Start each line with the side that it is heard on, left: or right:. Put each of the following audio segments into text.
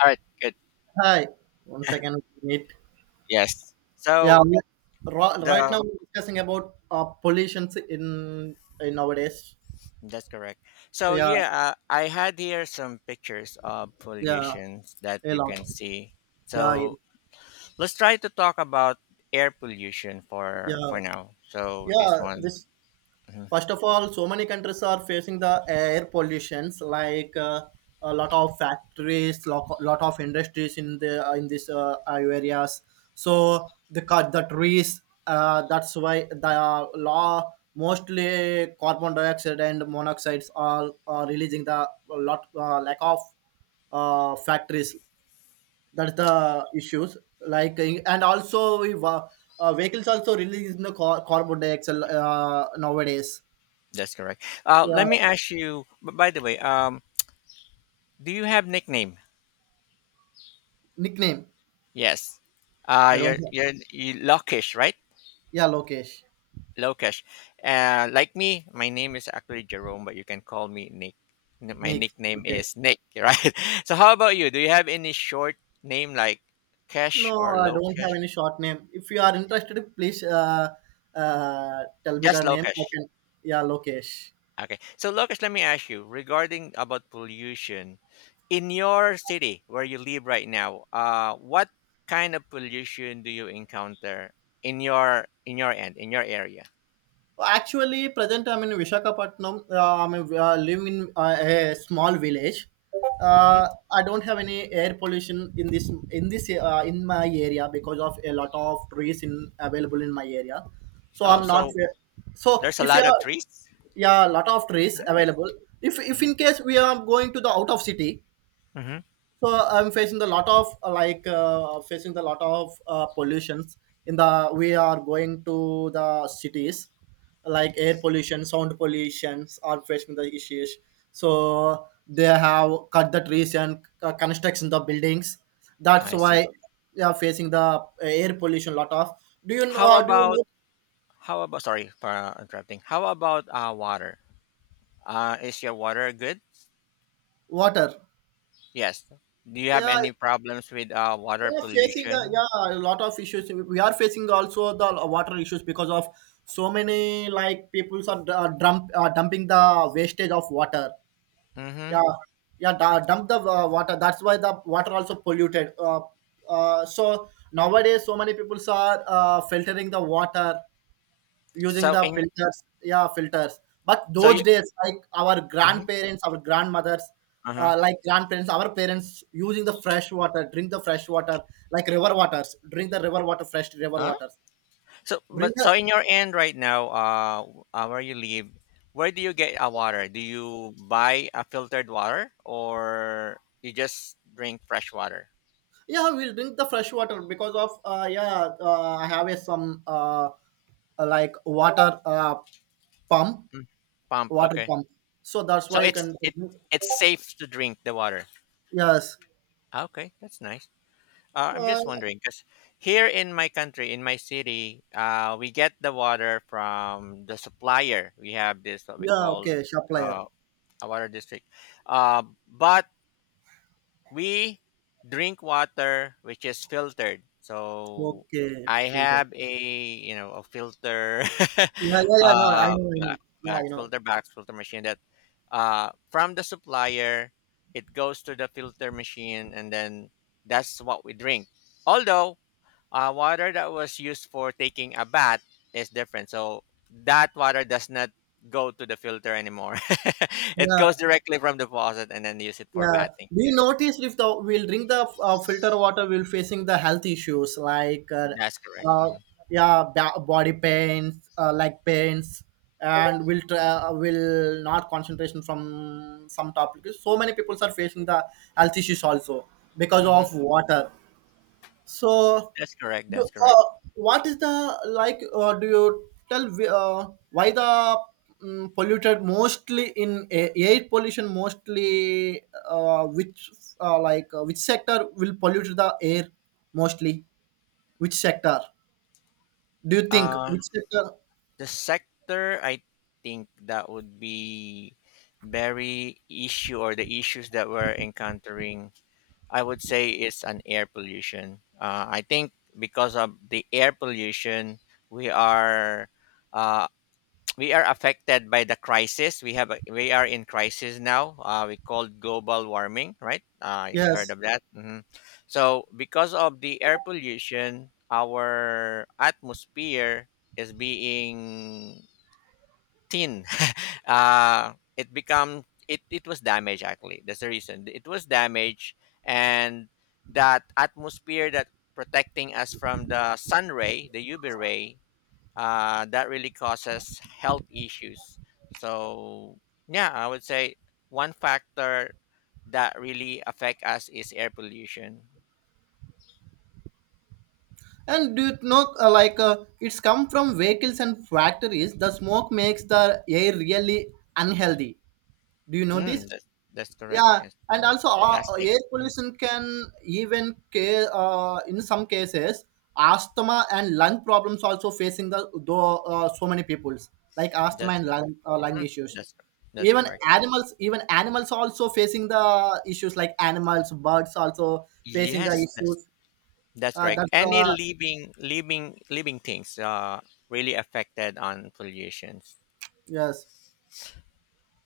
left: All right, good.
right: Hi, one second. We meet.
left: Yes.
right: Yeah,
left: So
right: we- right
left: the
right: now we're discussing about pollutions in nowadays.
left: that's correct. So
right: Yeah,
left: yeah, I had here some pictures of
right: yeah,
left: pollutions that
right: a
left: you
right: lot.
left: can see.
right: Yeah, yeah,
left: So let's try to talk about air pollution for now. So this
right: yeah.
left: one,
right: This
left: mhm,
right: First of all, so many countries are facing the air pollutions, like a lot of factories, lot of industries in the in these areas. So the cut the trees. That's why the law mostly carbon dioxide and monoxides are releasing the lot lack of factories. That's the issues. And also vehicles also releasing the carbon dioxide nowadays.
left: that's correct. Let
right: Yeah,
left: me ask you. By the way, do you have nickname?
right: nickname.
left: Yes.
right: I don't have.
left: You Lockish, right?
right: Yeah, Lokesh.
left: Lokesh. Like me, my name is actually Jerome, but you can call me Nick. My
right: Nick.
left: nickname
right: Okay.
left: is Nick, right? So, how about you? Do you have any short name like Kesh
right: No,
left: or
right: I don't have
left: Lokesh?
right: any short name. If you are interested, please tell me
left: Just
right: the name. I
left: Lokesh.
right: can. Yeah, Lokesh.
left: Okay. So, Lokesh, let me ask you regarding about pollution in your city where you live right now. What kind of pollution do you encounter in your end in your area?
right: Actually, present I'm in Vishakhapatnam. I'm living in a small village.
left: Mm-hmm.
right: I don't have any air pollution in this in my area because of a lot of trees in available in my area. So
left: Oh,
right: I'm not.
left: so
right: So
left: there's a
right: if
left: lot
right: you
left: of
right: are,
left: trees.
right: yeah, a lot of trees
left: Nice.
right: available. If
left: Mm-hmm.
right: in case we are going to the out of city,
left: Mm-hmm.
right: so I'm facing the lot of facing the lot of pollutions in the we are going to the cities, like air pollution, sound pollutions are facing the issues. So they have cut the trees and construction the buildings. That's
left: I see.
right: why they are facing the air pollution lot of.
left: How
right: Do you
left: about
right: know
left: how about, sorry for interrupting. How about water? Is your water good?
right: water?
left: Yes. Do you have
right: Yeah
left: any problems with water
right: Yeah, facing
left: pollution?
right: a lot of issues. We are facing also the water issues because of so many like people are dumping the wastage of water.
left: Mm-hmm.
right: Yeah, yeah, dump the water. That's why the water also polluted. So nowadays, so many people are filtering the water using
left: So
right: the
left: in
right: filters, yeah, filters. But
left: so you
right: those days, like our
left: mm-hmm.
right: grandparents, our grandmothers,
left: Uh-huh.
right: grandparents, our parents using the fresh water, drink the fresh water, like river waters, drink the river water, fresh river
left: Huh?
right: waters.
left: So
right: Bring
left: but so
right: the,
left: in your end right now, where you live, where do you get water? Do you buy a filtered water or you just drink fresh water?
right: yeah, we'll drink the fresh water because of, yeah, I have a some uh, like water, pump,
left: Mm. Pump,
right: water
left: okay.
right: pump, so that's
left: So
right: why you
left: it's
right: can.
left: it it's safe to drink the water.
right: Yes,
left: Ah, okay, that's nice. I'm
right: uh,
left: just wondering because here in my country, in my city, we get the water from the supplier. We have this what we
right: yeah,
left: call
right: okay, supplier.
left: uh, a water district, but we drink water which is filtered. So
right: Okay,
left: I
right: filter.
left: have a, you know, a filter,
right: Yeah, yeah, yeah. No, I
left: uh,
right: know, I know.
left: ba-
right: Yeah,
left: back
right: I know.
left: filter, machine that from the supplier it goes to the filter machine, and then that's what we drink, although water that was used for taking a bath is different. So that water does not go to the filter anymore. It
right: Yeah,
left: goes directly from the faucet and then use it for
right: yeah.
left: bathing.
right: We noticed if the we'll drink the filter water, we'll facing the health issues, like,
left: That's correct.
right: uh
left: Hmm.
right: yeah, body pains, leg pains, and we'll will not concentration from some topics. So many people are facing the health issues also because
left: Hmm.
right: of water. So,
left: That's correct.
right: do,
left: That's correct.
right: what is the like? Do you tell wh- Why the polluted mostly in air pollution mostly, uh, which which sector will pollute the air mostly? Which sector do you think?
left: Uh,
right: Which sector?
left: the sector, I think that would be very issue or the issues that we're encountering. I would say it's an air pollution. I think because of the air pollution, we are uh, we are affected by the crisis. We are in crisis now. We call global warming, right? You heard
right: Yes.
left: of that? Hmm. So because of the air pollution, our atmosphere is being thin. Uh, it was damaged actually. That's the reason it was damaged, and that atmosphere that protecting us from the sun ray, the UV ray, that really causes health issues. So yeah, I would say one factor that really affect us is air pollution.
right: And do you know, it's come from vehicles and factories. The smoke makes the air really unhealthy. Do you know this?
left: Mm, that's correct.
right: Yeah,
left: That's
right: and
left: correct.
right: also
left: Plastic.
right: air
left: Mhm.
right: pollution can even in some cases asthma and lung problems also facing the though, so many peoples, like asthma
left: That's
right: and
left: correct.
right: lung
left: Hmm.
right: issues.
left: That's cor- that's
right: even
left: correct.
right: Even animals also facing the issues, like animals, birds also facing the
left: Yes,
right: issues.
left: that's correct.
right: That's
left: Any
right: the
left: living things really affected on pollution.
right: yes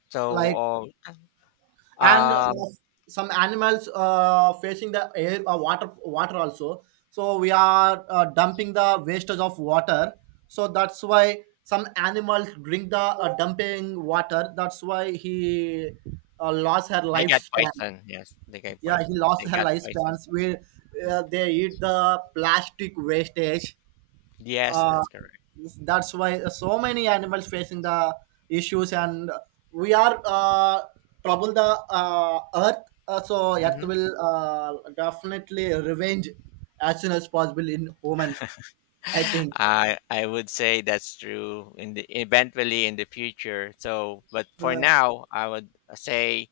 left: So
right: like and
left: um
right: Some animals facing the air, water also. So we are dumping the wastage of water, so that's why some animals drink the dumping water. That's why he lost her
left: they got
right: lifespan,
left: poison. Yes, they got
right: yeah,
left: poison.
right: he
left: They
right: lost her
left: got poison.
right: lifespans. We They eat the plastic wastage.
left: Yes,
right: uh,
left: that's correct.
right: that's why so many animals facing the issues. And we are trouble the earth. So earth
left: Hmm.
right: will definitely revenge as soon as possible in human, I think.
left: I would say that's true in the eventually in the future. So, but for
right: Uh,
left: now, I would say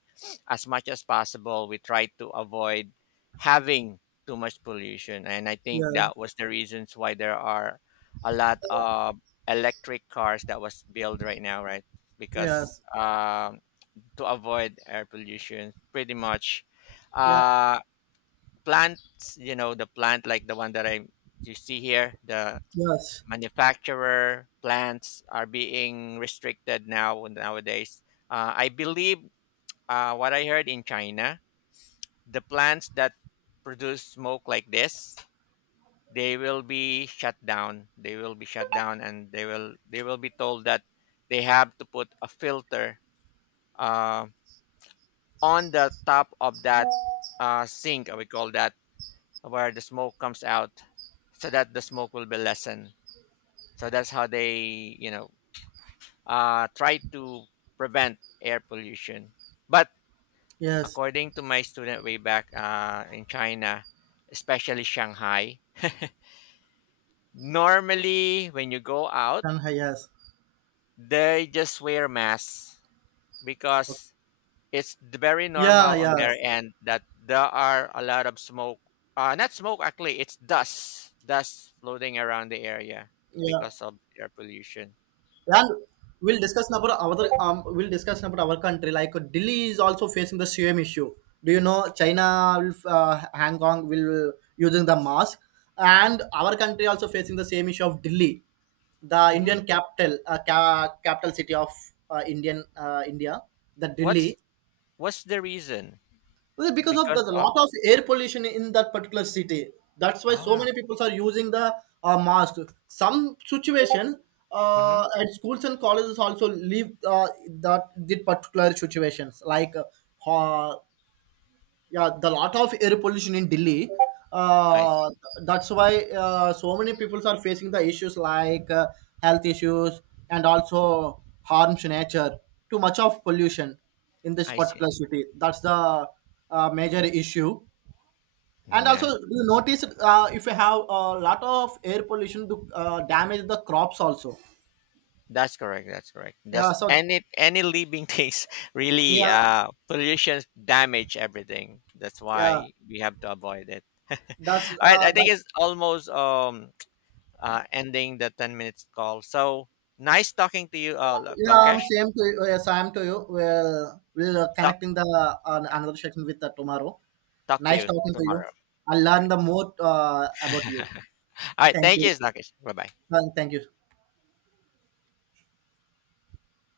left: as much as possible we try to avoid having too much pollution, and I think
right: yeah
left: that was the reasons why there are a lot of electric cars that was built right now, right? Because
right: yes
left: to avoid air pollution, pretty much.
right: yeah
left: Uh, plants, you know, the plant like the one that I you see here, the
right: yes
left: manufacturer plants are being restricted now nowadays. I believe what I heard in China, the plants that produce smoke like this, they will be shut down. They will be shut down, and they will be told that they have to put a filter uh, on the top of that sink. We call that where the smoke comes out so that the smoke will be lessened. So that's how they, you know, try to prevent air pollution. But
right: yes
left: according to my student way back in China, especially Shanghai, normally when you go out,
right: and yes
left: they just wear masks
right: Okay.
left: because it's very
right: yeah
left: normal on their
right: yes
left: end that there are a lot of smoke. Not smoke, actually, it's dust. Dust floating around the area
right: yeah
left: because of air pollution.
right: And we'll discuss about our country. Like Delhi is also facing the same issue. Do you know China, will, Hong Kong will using the mask, and our country also facing the same issue of Delhi, the
left: Mm.
right: Indian capital, capital city of India, the
left: What's
right: Delhi.
left: what's the reason?
right: Well, because of
left: Because
right: the
left: of
right: lot of air pollution in that particular city, that's why so
left: ah,
right: many people are using the mask. Some situation
left: mm-hmm.
right: at schools and colleges also leave that the particular situations like ho- yeah the lot of air pollution in Delhi,
left: I
right: uh,
left: see.
right: that's why so many people are facing the issues, like health issues, and also harms to nature, too much of pollution in this
left: I see.
right: particular city. That's the major issue. And also
left: Yeah,
right: you notice, if you have a lot of air pollution to damage the crops also.
left: that's correct. That's correct.
right: Yeah
left: Just
right: so
left: any living things really
right: yeah
left: pollution damage everything. That's
right: yeah
left: why we have to avoid it. All
right: that's
left: right, I think
right: that
left: it's almost ending the 10 minutes call. So nice talking to you,
right: Yeah, I'm
left: Lokesh.
right: same to you. Yes, I'm to you. Well, we'll
left: Talk,
right: connecting the
left: yeah,
right: another section with, tomorrow.
left: talk to
right: Nice
left: you
right: talking to you.
left: tomorrow.
right: I
left: All right.
right: learned the more about you.
left: All right.
right: Thank
left: Thank
right: you.
left: you, Lokesh. Bye bye.
right: Thank you.